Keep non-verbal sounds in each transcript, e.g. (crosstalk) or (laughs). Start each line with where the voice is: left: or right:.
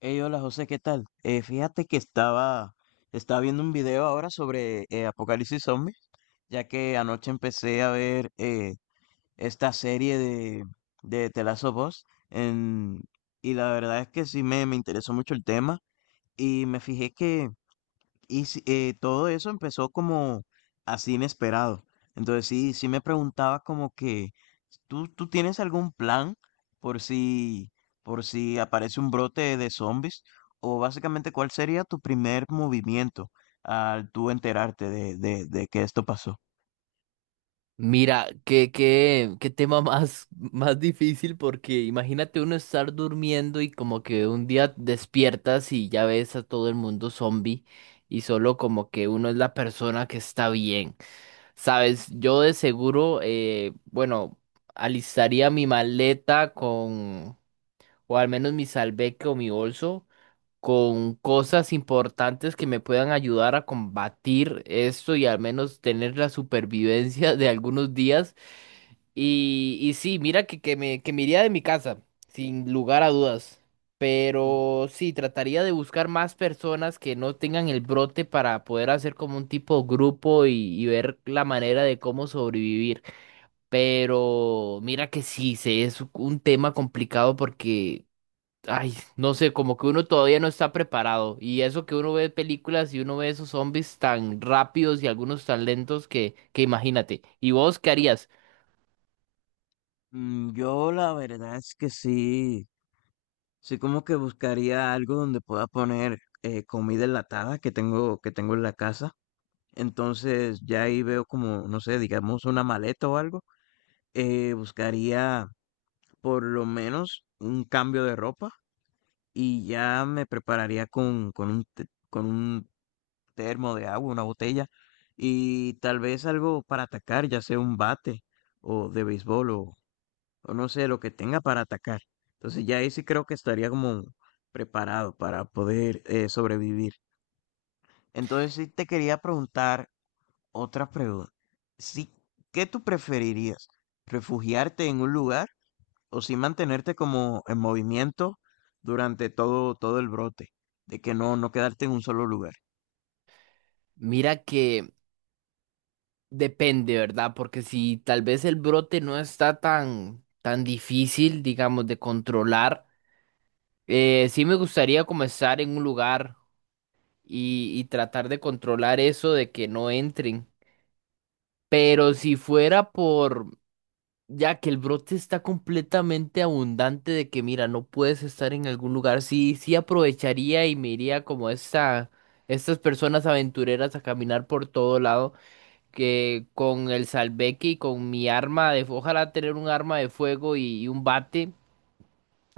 left: Hey, hola José, ¿qué tal? Fíjate que estaba viendo un video ahora sobre Apocalipsis Zombie, ya que anoche empecé a ver esta serie de The Last of Us, en- y la verdad es que sí me interesó mucho el tema y me fijé que y sí, todo eso empezó como así inesperado. Entonces sí, sí me preguntaba como que, ¿tú tienes algún plan por si, por si aparece un brote de zombies? O básicamente, ¿cuál sería tu primer movimiento al tú enterarte de, de que esto pasó?
right: Mira, qué tema (laughs) más difícil porque imagínate uno estar durmiendo y como que un día despiertas y ya ves a todo el mundo zombie y solo como que uno es la persona que está bien. Sabes, yo de seguro, bueno, alistaría mi maleta con, o al menos mi salveque o mi bolso, con cosas importantes que me puedan ayudar a combatir esto y al menos tener la supervivencia (laughs) de algunos días. Y sí, mira que, que me iría de mi casa, sin lugar a dudas.
left: Mm,
right: Pero sí, trataría de buscar más personas que no tengan el brote para poder hacer como un tipo grupo y ver la manera de cómo sobrevivir. Pero mira que sí, se es un tema complicado porque, ay, no sé, como que uno todavía no está preparado. Y eso que uno ve películas y uno ve esos zombies tan rápidos y algunos tan lentos que imagínate. ¿Y vos qué harías?
left: Yo la verdad es que sí, sí como que buscaría algo donde pueda poner comida enlatada que tengo, en la casa. Entonces ya ahí veo como, no sé, digamos una maleta o algo. Buscaría por lo menos un cambio de ropa y ya me prepararía con con un termo de agua, una botella y tal vez algo para atacar, ya sea un bate o de béisbol o no sé, lo que tenga para atacar. Entonces ya ahí sí creo que estaría como preparado para poder sobrevivir. Entonces sí te quería preguntar. Otra pregunta. Sí, ¿qué tú preferirías? ¿Refugiarte en un lugar o sí mantenerte como en movimiento durante todo el brote? De que no, no quedarte en un solo lugar.
right: Mira que... Depende, ¿verdad? Porque si tal vez el brote no está tan difícil, digamos, de controlar, sí me gustaría comenzar en un lugar y tratar de controlar eso de que no entren. Pero si fuera por, ya que el brote está completamente abundante de que, mira, no puedes estar en algún lugar, sí, sí aprovecharía y me iría estas personas aventureras a caminar por todo lado que con el salveque y con mi arma de, ojalá tener un arma de fuego y un bate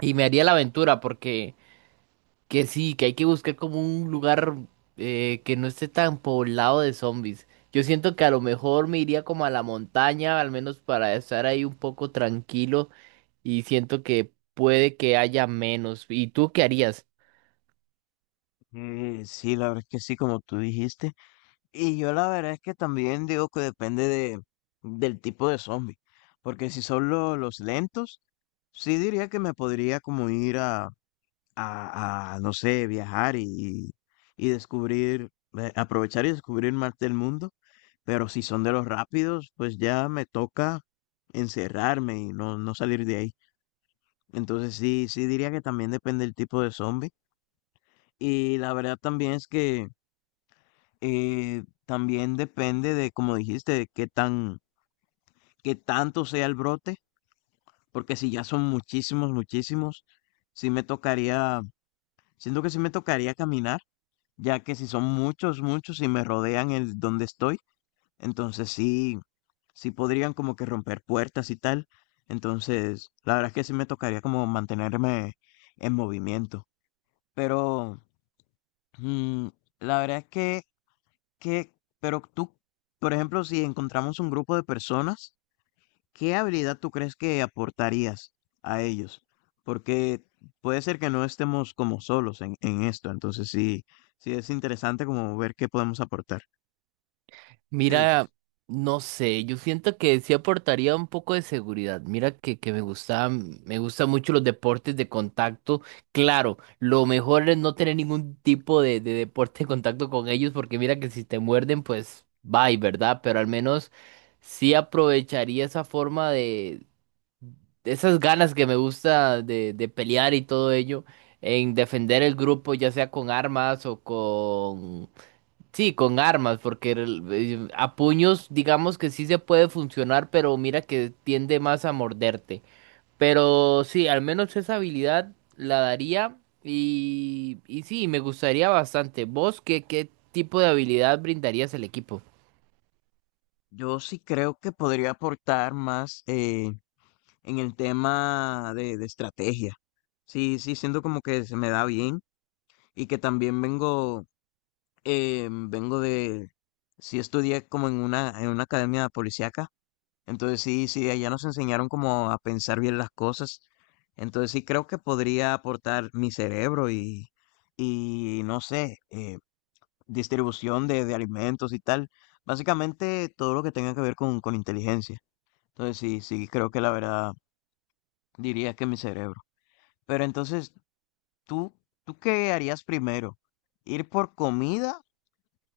right: y me haría la aventura porque que sí, que hay que buscar como un lugar que no esté tan poblado de zombies. Yo siento que a lo mejor me iría como a la montaña, al menos para estar ahí un poco tranquilo y siento que puede que haya menos. ¿Y tú qué harías?
left: Sí, la verdad es que sí, como tú dijiste. Y yo la verdad es que también digo que depende del tipo de zombie. Porque si son los lentos, sí diría que me podría como ir a, no sé, viajar y descubrir, aprovechar y descubrir más del mundo, pero si son de los rápidos, pues ya me toca encerrarme y no, no salir de ahí. Entonces sí, sí diría que también depende el tipo de zombie. Y la verdad también es que también depende de, como dijiste, de qué tanto sea el brote, porque si ya son muchísimos, muchísimos, sí me tocaría, siento que sí me tocaría caminar ya que si son muchos, muchos y me rodean el donde estoy, entonces sí, sí podrían como que romper puertas y tal. Entonces, la verdad es que sí me tocaría como mantenerme en movimiento. Pero, mm, la verdad es que, que, pero tú, por ejemplo, si encontramos un grupo de personas, ¿qué habilidad tú crees que aportarías a ellos? Porque puede ser que no estemos como solos en esto, entonces sí, sí es interesante como ver qué podemos aportar. ¿Qué dices?
right: Mira, no sé, yo siento que sí aportaría un poco de seguridad. Mira que me gusta, me gustan mucho los deportes de contacto. Claro, lo mejor es no tener ningún tipo de deporte de contacto con ellos, porque mira que si te muerden, pues bye, ¿verdad? Pero al menos sí aprovecharía esa forma de esas ganas que me gusta de pelear y todo ello, en defender el grupo, ya sea con armas o con. Sí, con armas, porque a puños digamos que sí se puede funcionar, pero mira que tiende más a morderte. Pero sí, al menos esa habilidad la daría y sí, me gustaría bastante. ¿Vos qué, qué tipo de habilidad brindarías al equipo?
left: Yo sí creo que podría aportar más en el tema de estrategia. Sí, sí, siento como que se me da bien y que también eh, vengo de, sí estudié como en en una academia policíaca, entonces sí, sí, allá nos enseñaron como a pensar bien las cosas, entonces sí creo que podría aportar mi cerebro y no sé, distribución de alimentos y tal. Básicamente todo lo que tenga que ver con inteligencia. Entonces sí, sí, creo que la verdad diría que mi cerebro. Pero entonces, ¿tú, tú qué harías primero? ¿Ir por comida,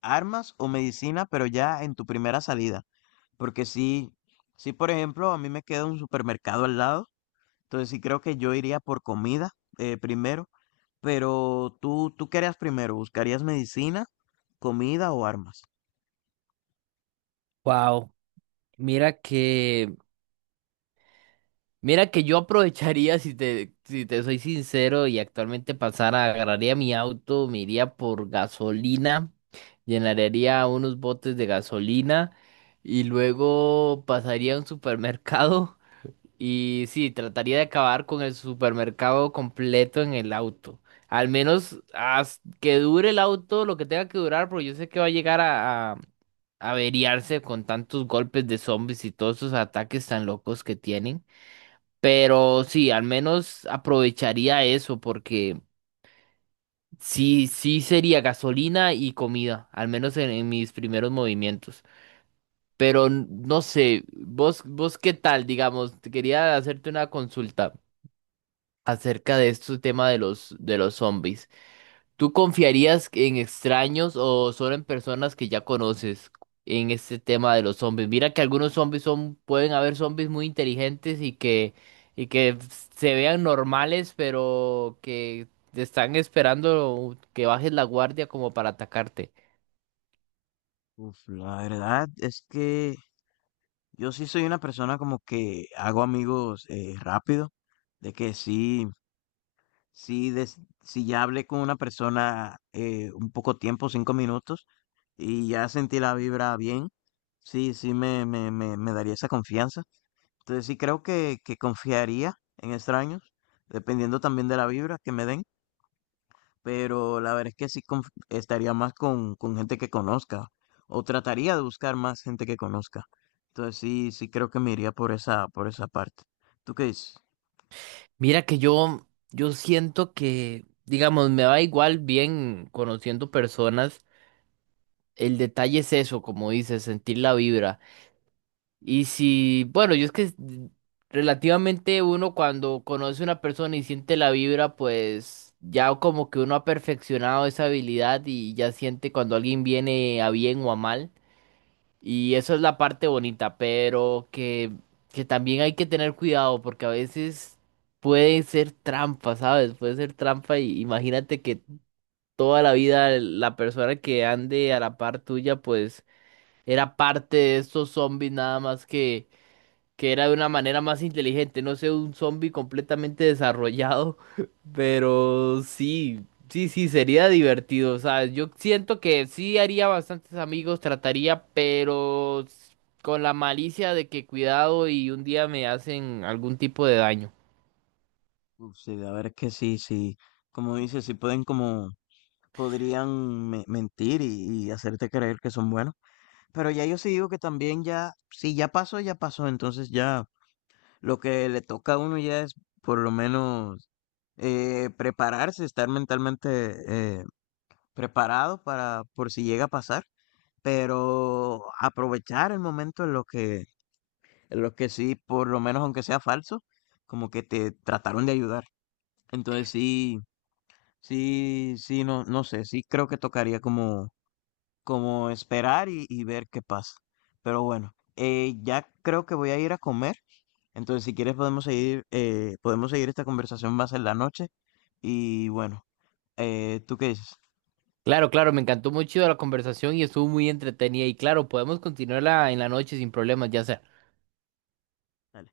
left: armas o medicina, pero ya en tu primera salida? Porque sí, sí, por ejemplo, a mí me queda un supermercado al lado. Entonces sí creo que yo iría por comida primero. Pero ¿tú qué harías primero? ¿Buscarías medicina, comida o armas?
right: Wow, mira que. Mira que yo aprovecharía, si te soy sincero, y actualmente pasara, agarraría mi auto, me iría por gasolina, llenaría unos botes de gasolina y luego pasaría a un supermercado y sí, trataría de acabar con el supermercado completo en el auto. Al menos que dure el auto lo que tenga que durar, porque yo sé que va a llegar a averiarse con tantos golpes de zombies y todos esos ataques tan locos que tienen. Pero sí, al menos aprovecharía eso porque sí, sí sería gasolina y comida, al menos en mis primeros movimientos. Pero no sé, vos, vos qué tal, digamos, te quería hacerte una consulta acerca de este tema de los zombies. ¿Tú confiarías en extraños o solo en personas que ya conoces en este tema de los zombies? Mira que algunos zombies son, pueden haber zombies muy inteligentes y que se vean normales, pero que te están esperando que bajes la guardia como para atacarte.
left: Uf, la verdad es que yo sí soy una persona como que hago amigos rápido, de que sí, sí, si ya hablé con una persona un poco tiempo, 5 minutos, y ya sentí la vibra bien, sí, sí me daría esa confianza. Entonces sí creo que confiaría en extraños, dependiendo también de la vibra que me den, pero la verdad es que sí estaría más con gente que conozca o trataría de buscar más gente que conozca. Entonces sí, sí creo que me iría por esa parte. ¿Tú qué dices?
right: Mira que yo siento que, digamos, me va igual bien conociendo personas. El detalle es eso, como dices, sentir la vibra. Y si, bueno, yo es que relativamente uno cuando conoce a una persona y siente la vibra, pues ya como que uno ha perfeccionado esa habilidad y ya siente cuando alguien viene a bien o a mal. Y eso es la parte bonita, pero que también hay que tener cuidado porque a veces puede ser trampa, ¿sabes? Puede ser trampa y imagínate que toda la vida la persona que ande a la par tuya, pues era parte de estos zombies nada más que era de una manera más inteligente, no sé, un zombie completamente desarrollado, (laughs) pero sí, sí, sería divertido, o sea, yo siento que sí haría bastantes amigos, trataría, con la malicia de que cuidado y un día me hacen algún tipo de daño.
left: Uf, sí, la verdad es que sí, sí, como dices, sí pueden como, podrían mentir y hacerte creer que son buenos, pero ya yo sí digo que también ya, si ya pasó, ya pasó, entonces ya lo que le toca a uno ya es por lo menos prepararse, estar mentalmente eh, preparado para por si llega a pasar, pero aprovechar el momento en lo que sí, por lo menos aunque sea falso, como que te trataron de ayudar. Entonces sí, sí, sí, no, no sé, sí creo que tocaría como esperar y ver qué pasa. Pero bueno, ya creo que voy a ir a comer. Entonces, si quieres podemos seguir esta conversación más en la noche. Y bueno, ¿tú qué dices?
right: Claro, claro, me encantó mucho la conversación y estuvo muy entretenida y claro, podemos continuarla en la noche sin problemas, ya sea.
left: Dale.